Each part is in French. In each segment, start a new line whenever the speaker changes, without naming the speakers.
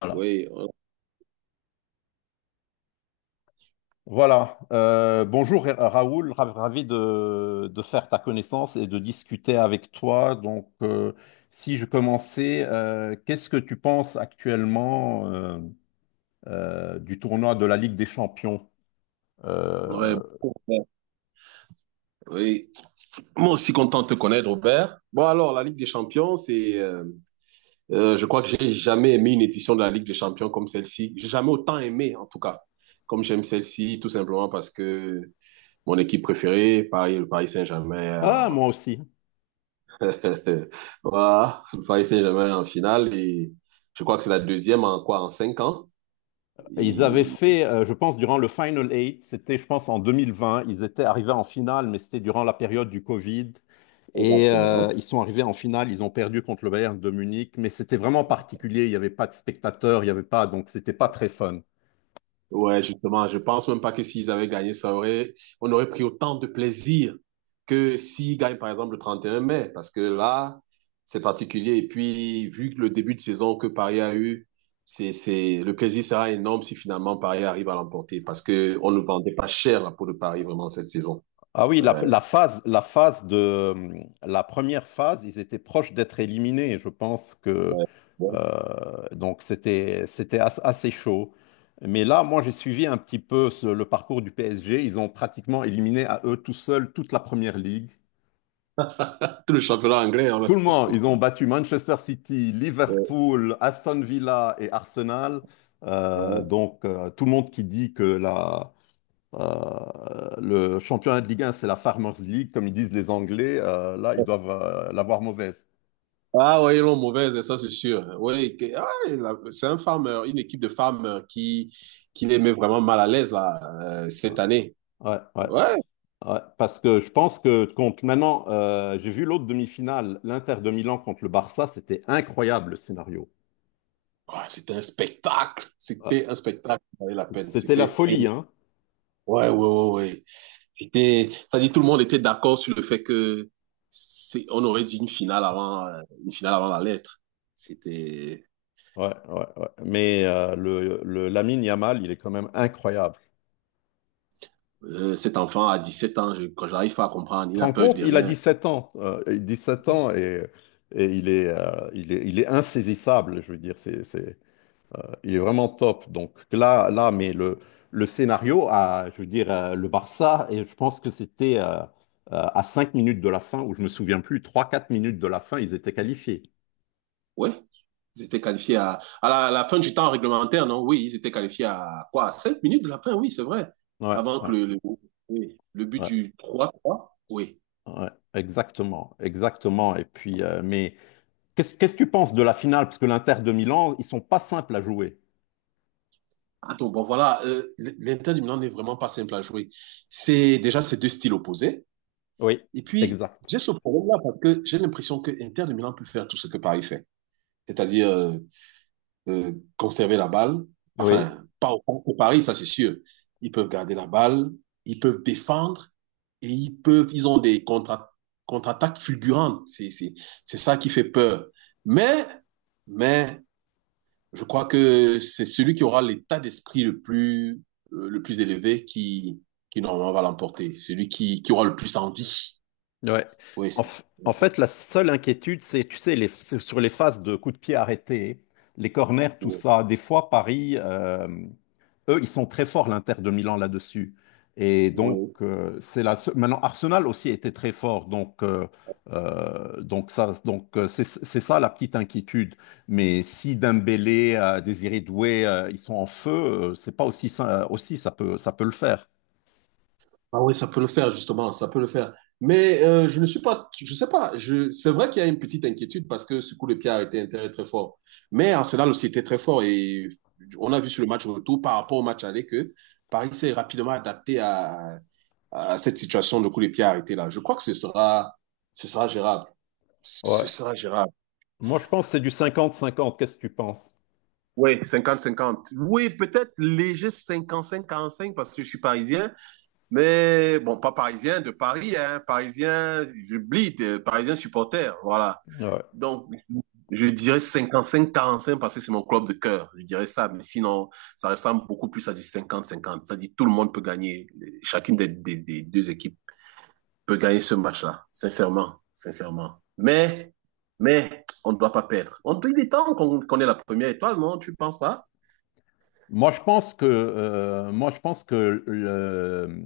Voilà.
Oui,
Voilà. Bonjour Raoul, ravi de faire ta connaissance et de discuter avec toi. Si je commençais, qu'est-ce que tu penses actuellement du tournoi de la Ligue des Champions? Euh,
ouais,
euh,
bon, oui. Moi aussi content de te connaître, Robert. Bon, alors, la Ligue des Champions, je crois que j'ai jamais aimé une édition de la Ligue des Champions comme celle-ci. J'ai jamais autant aimé, en tout cas, comme j'aime celle-ci, tout simplement parce que mon équipe préférée, Paris, le Paris Saint-Germain,
ah, moi aussi.
voilà, le Paris Saint-Germain en finale et je crois que c'est la deuxième en quoi, en 5 ans.
Ils avaient
Et-
fait, je pense, durant le Final Eight, c'était, je pense, en 2020. Ils étaient arrivés en finale, mais c'était durant la période du Covid. Et
Exactement.
ils sont arrivés en finale, ils ont perdu contre le Bayern de Munich, mais c'était vraiment particulier. Il n'y avait pas de spectateurs, il n'y avait pas, donc c'était pas très fun.
Ouais, justement, je pense même pas que s'ils avaient gagné, on aurait pris autant de plaisir que s'ils gagnent, par exemple, le 31 mai, parce que là, c'est particulier. Et puis, vu que le début de saison que Paris a eu, le plaisir sera énorme si finalement Paris arrive à l'emporter, parce que on ne vendait pas cher la peau de Paris vraiment cette saison.
Ah oui,
Ouais,
la phase de la première phase, ils étaient proches d'être éliminés. Je pense que
ouais. Bon.
donc c'était assez chaud. Mais là, moi, j'ai suivi un petit peu le parcours du PSG. Ils ont pratiquement éliminé à eux tout seuls toute la première ligue.
Tout le championnat anglais, hein, là.
Tout le monde, ils ont battu Manchester City,
Ouais,
Liverpool, Aston Villa et Arsenal.
ouais.
Tout le monde qui dit que la le championnat de Ligue un, c'est la Farmers League, comme ils disent les Anglais. Là, ils doivent l'avoir mauvaise.
Ah oui, ils l'ont mauvaise, ça c'est sûr. Oui, ah, c'est un farmer, une équipe de femmes qui les met vraiment mal à l'aise là, cette année.
Ouais, ouais,
Ouais.
ouais. Parce que je pense que contre maintenant, j'ai vu l'autre demi-finale, l'Inter de Milan contre le Barça, c'était incroyable le scénario.
Ah, c'était un spectacle.
Ouais.
C'était un spectacle qui valait la peine.
C'était la
C'était.
folie, hein.
Ouais, ouais, ouais, ouais. C'était. Ça dit, tout le monde était d'accord sur le fait que on aurait dit une finale une finale avant la lettre. C'était.
Ouais, ouais, ouais. Mais le Lamine Yamal, il est quand même incroyable.
Cet enfant à 17 ans, quand j'arrive pas à comprendre, il
Tu te
n'a
rends
peur
compte,
de
il a
rien.
17 ans, et 17 ans et il est, il est insaisissable. Je veux dire, c'est- Il est vraiment top. Donc mais le scénario, je veux dire, le Barça, et je pense que c'était à 5 minutes de la fin, ou je me souviens plus, 3 ou 4 minutes de la fin, ils étaient qualifiés.
Ouais, ils étaient qualifiés à la fin du temps réglementaire, non? Oui, ils étaient qualifiés à quoi? À 5 minutes de la fin, oui, c'est vrai.
Ouais,
Avant
ouais,
que oui, le but
ouais,
du 3-3, oui.
ouais, exactement, exactement. Et puis, mais qu'est-ce que tu penses de la finale? Parce que l'Inter de Milan, ils sont pas simples à jouer.
Ah, donc, bon, voilà, l'Inter du Milan n'est vraiment pas simple à jouer. C'est déjà ces deux styles opposés.
Oui,
Et puis,
exact.
j'ai ce problème-là parce que j'ai l'impression que Inter de Milan peut faire tout ce que Paris fait. C'est-à-dire conserver la balle.
Oui.
Enfin, pas au Paris, ça c'est sûr. Ils peuvent garder la balle, ils peuvent défendre et ils ont des contre-attaques contre fulgurantes. C'est ça qui fait peur. Mais, mais, je crois que c'est celui qui aura l'état d'esprit le plus élevé qui normalement va l'emporter. Celui qui aura le plus envie.
Ouais.
Oui, c'est.
En fait, la seule inquiétude, c'est, tu sais, sur les phases de coups de pied arrêtés, les corners, tout ça. Des fois, Paris, eux, ils sont très forts, l'Inter de Milan, là-dessus. Et donc,
Oui.
c'est la seule- Maintenant, Arsenal aussi était très fort. Donc c'est ça la petite inquiétude. Mais si Dembélé, Désiré Doué, ils sont en feu, c'est pas aussi, aussi ça peut le faire.
Ah oui, ça peut le faire, justement, ça peut le faire. Mais je ne suis pas, je sais pas, c'est vrai qu'il y a une petite inquiétude parce que ce coup de pied a été intérêt très fort. Mais Arsenal aussi était très fort et on a vu sur le match retour par rapport au match aller que Paris s'est rapidement adapté à cette situation de coup de pied arrêté là. Je crois que ce sera gérable. Ce
Ouais.
sera gérable.
Moi, je pense que c'est du cinquante-cinquante. Qu'est-ce que tu penses?
Oui, 50-50. Oui, peut-être léger 55 cinq parce que je suis parisien. Mais bon, pas parisien, de Paris, hein, parisien, j'oublie, parisien supporter, voilà.
Ouais.
Donc, je dirais 55-45 parce que c'est mon club de cœur, je dirais ça. Mais sinon, ça ressemble beaucoup plus à du 50-50. Ça dit tout le monde peut gagner, chacune des deux équipes peut gagner ce match-là, sincèrement, sincèrement. On ne doit pas perdre. On peut des temps qu'on qu est la première étoile, non? Tu ne penses pas?
Moi, je pense que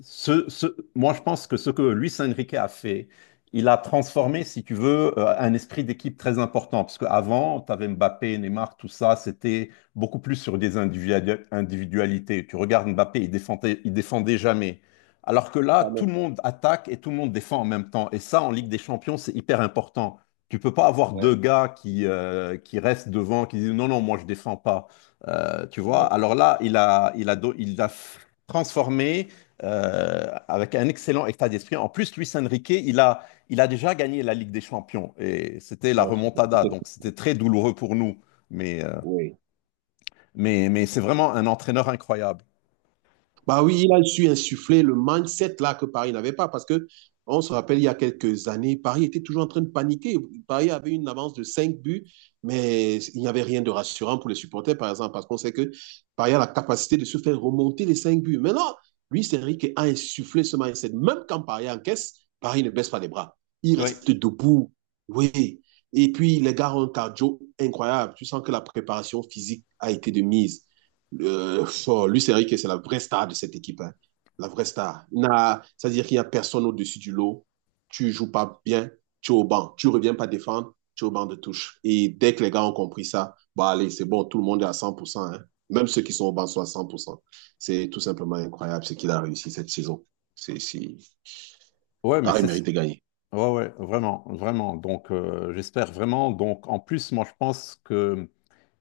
ce, ce- moi, je pense que ce que Luis Enrique a fait, il a transformé, si tu veux, un esprit d'équipe très important. Parce qu'avant, tu avais Mbappé, Neymar, tout ça, c'était beaucoup plus sur des individualités. Tu regardes Mbappé, il défendait jamais. Alors que là, tout le
Pardon.
monde attaque et tout le monde défend en même temps. Et ça, en Ligue des Champions, c'est hyper important. Tu peux pas avoir deux
Ouais,
gars qui restent devant, qui disent non, non, moi, je défends pas. Euh, tu vois,
ouais,
alors là, il a transformé avec un excellent état d'esprit. En plus, Luis Enrique, il a déjà gagné la Ligue des Champions et c'était la
ouais,
remontada, donc c'était très douloureux pour nous. Mais, euh,
oui.
mais c'est vraiment un entraîneur incroyable.
Bah oui, il a su insuffler le mindset là que Paris n'avait pas parce que on se rappelle il y a quelques années, Paris était toujours en train de paniquer. Paris avait une avance de 5 buts, mais il n'y avait rien de rassurant pour les supporters par exemple parce qu'on sait que Paris a la capacité de se faire remonter les 5 buts. Maintenant, Luis Enrique a insufflé ce mindset. Même quand Paris encaisse, Paris ne baisse pas les bras. Il
Oui,
reste debout. Oui. Et puis les gars ont un cardio incroyable. Tu sens que la préparation physique a été de mise. Oh, Luis Enrique, c'est la vraie star de cette équipe. Hein. La vraie star. Il n'a- C'est-à-dire qu'il n'y a personne au-dessus du lot. Tu joues pas bien, tu es au banc. Tu reviens pas défendre, tu es au banc de touche. Et dès que les gars ont compris ça, bah allez, c'est bon, tout le monde est à 100%. Hein. Même ceux qui sont au banc sont à 100%. C'est tout simplement incroyable ce qu'il a réussi cette saison. C'est, c'est...
ouais, mais
Paris mérite de gagner.
ouais, ouais, vraiment, vraiment. Donc, j'espère vraiment. Donc, en plus, moi, je pense que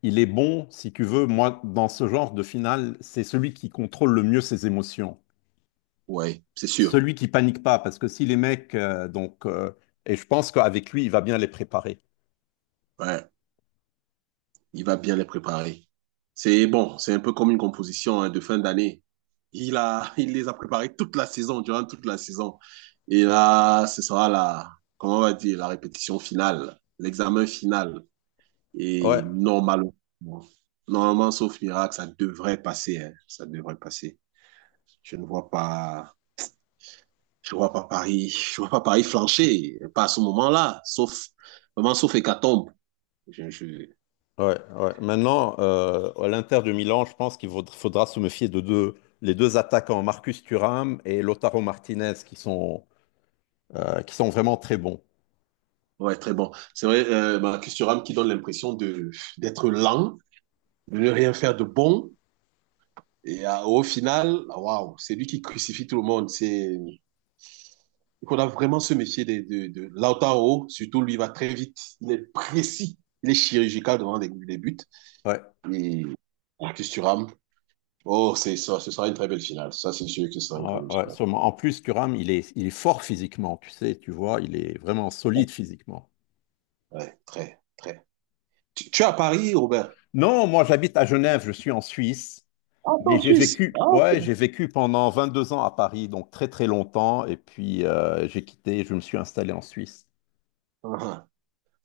il est bon, si tu veux, moi, dans ce genre de finale, c'est celui qui contrôle le mieux ses émotions.
Ouais, c'est sûr.
Celui qui panique pas, parce que si les mecs, et je pense qu'avec lui, il va bien les préparer.
Ouais, il va bien les préparer. C'est bon, c'est un peu comme une composition hein, de fin d'année. Il les a préparés toute la saison, durant toute la saison. Et là, ce sera la, comment on va dire, la répétition finale, l'examen final.
Ouais,
Et normalement, normalement, sauf miracle, ça devrait passer. Hein, ça devrait passer. Je ne vois pas, je vois pas Paris, je vois pas Paris flancher, pas à ce moment-là, sauf, vraiment, sauf hécatombe. Je, je,
ouais, ouais. Maintenant, à l'Inter de Milan, je pense faudra se méfier de deux, les deux attaquants, Marcus Thuram et Lautaro Martinez, qui sont vraiment très bons.
ouais, très bon. C'est vrai, Marcus Thuram qui donne l'impression d'être lent, de ne rien faire de bon. Et au final, waouh, c'est lui qui crucifie tout le monde. C'est qu'on a vraiment se méfier de Lautaro. Surtout, lui va très vite. Il est précis. Il est chirurgical devant les buts.
Ouais,
Et Marcus Thuram, oh, c'est ça, ce sera une très belle finale. Ça, c'est sûr que ce sera une très
ouais,
belle
ouais,
finale.
sûrement. En plus, Thuram, il est fort physiquement, tu sais, tu vois, il est vraiment solide physiquement.
Ouais, très, très. Tu es à Paris, Robert?
Non, moi, j'habite à Genève, je suis en Suisse.
Ah, t'es
Mais
en
j'ai
Suisse.
vécu,
Ah,
ouais,
ok.
j'ai vécu pendant 22 ans à Paris, donc très très longtemps, et puis j'ai quitté, je me suis installé en Suisse.
Ah,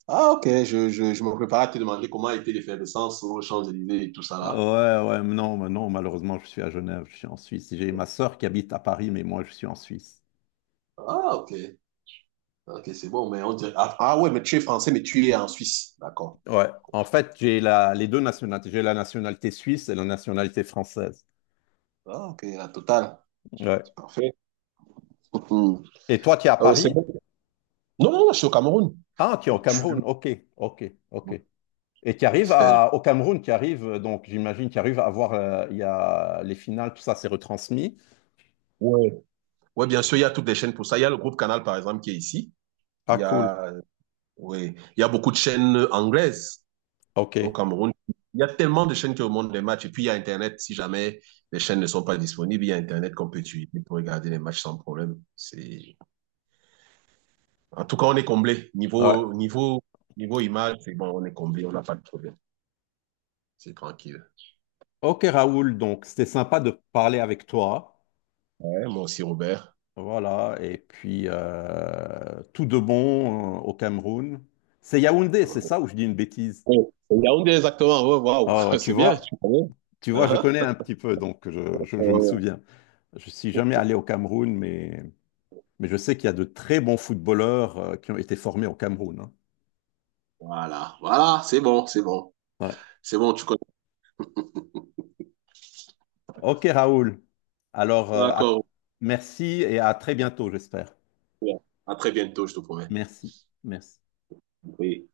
ah, ok. Je me prépare à te demander comment était l'effervescence aux Champs-Élysées et tout ça
Ouais,
là.
ouais, non, mais non, malheureusement, je suis à Genève, je suis en Suisse. J'ai ma sœur qui habite à Paris, mais moi, je suis en Suisse.
Ah, ok. Ok, c'est bon, mais on dirait. Ah, ah ouais, mais tu es français, mais tu es en Suisse. D'accord.
Ouais, en fait, j'ai les deux nationalités. J'ai la nationalité suisse et la nationalité française.
Ah, ok, la totale.
Ouais.
C'est parfait. Mhm.
Et toi, tu es à
Ah ouais, c'est
Paris?
bon. Non, non, non, je suis au Cameroun.
Ah, tu es
Je
au
suis... du-
Cameroun. OK, OK, OK. Et tu arrives
Euh,
à, au Cameroun, tu arrives, donc j'imagine, tu arrives à voir, il y a les finales, tout ça, c'est retransmis.
Ouais. Ouais, bien sûr, il y a toutes les chaînes pour ça. Il y a le groupe Canal, par exemple, qui est ici.
Ah,
Il y
cool.
a, ouais, il y a beaucoup de chaînes anglaises
Ok,
au Cameroun. Il y a tellement de chaînes qui remontent les matchs. Et puis, il y a Internet. Si jamais les chaînes ne sont pas disponibles, il y a Internet qu'on peut utiliser pour regarder les matchs sans problème. C'est En tout cas, on est comblé.
ouais.
Niveau image, c'est bon, on est comblé, on n'a pas de problème. C'est tranquille.
Ok Raoul, donc c'était sympa de parler avec toi.
Ouais, moi aussi, Robert.
Voilà, et puis tout de bon au Cameroun. C'est Yaoundé, c'est ça ou je dis une bêtise?
Oh, Yaoundé, exactement. Ouais, waouh,
Ah ouais,
c'est bien. Tu connais.
tu vois, je
Uh-huh.
connais un petit peu, donc je me
Oh.
souviens. Je suis jamais allé au Cameroun, mais je sais qu'il y a de très bons footballeurs qui ont été formés au Cameroun, hein.
Voilà, voilà, c'est bon, c'est bon.
Ouais.
C'est bon, tu connais.
Ok Raoul, alors euh, à-
D'accord.
merci et à très bientôt, j'espère.
À très bientôt, je te promets.
Merci, merci.
Oui.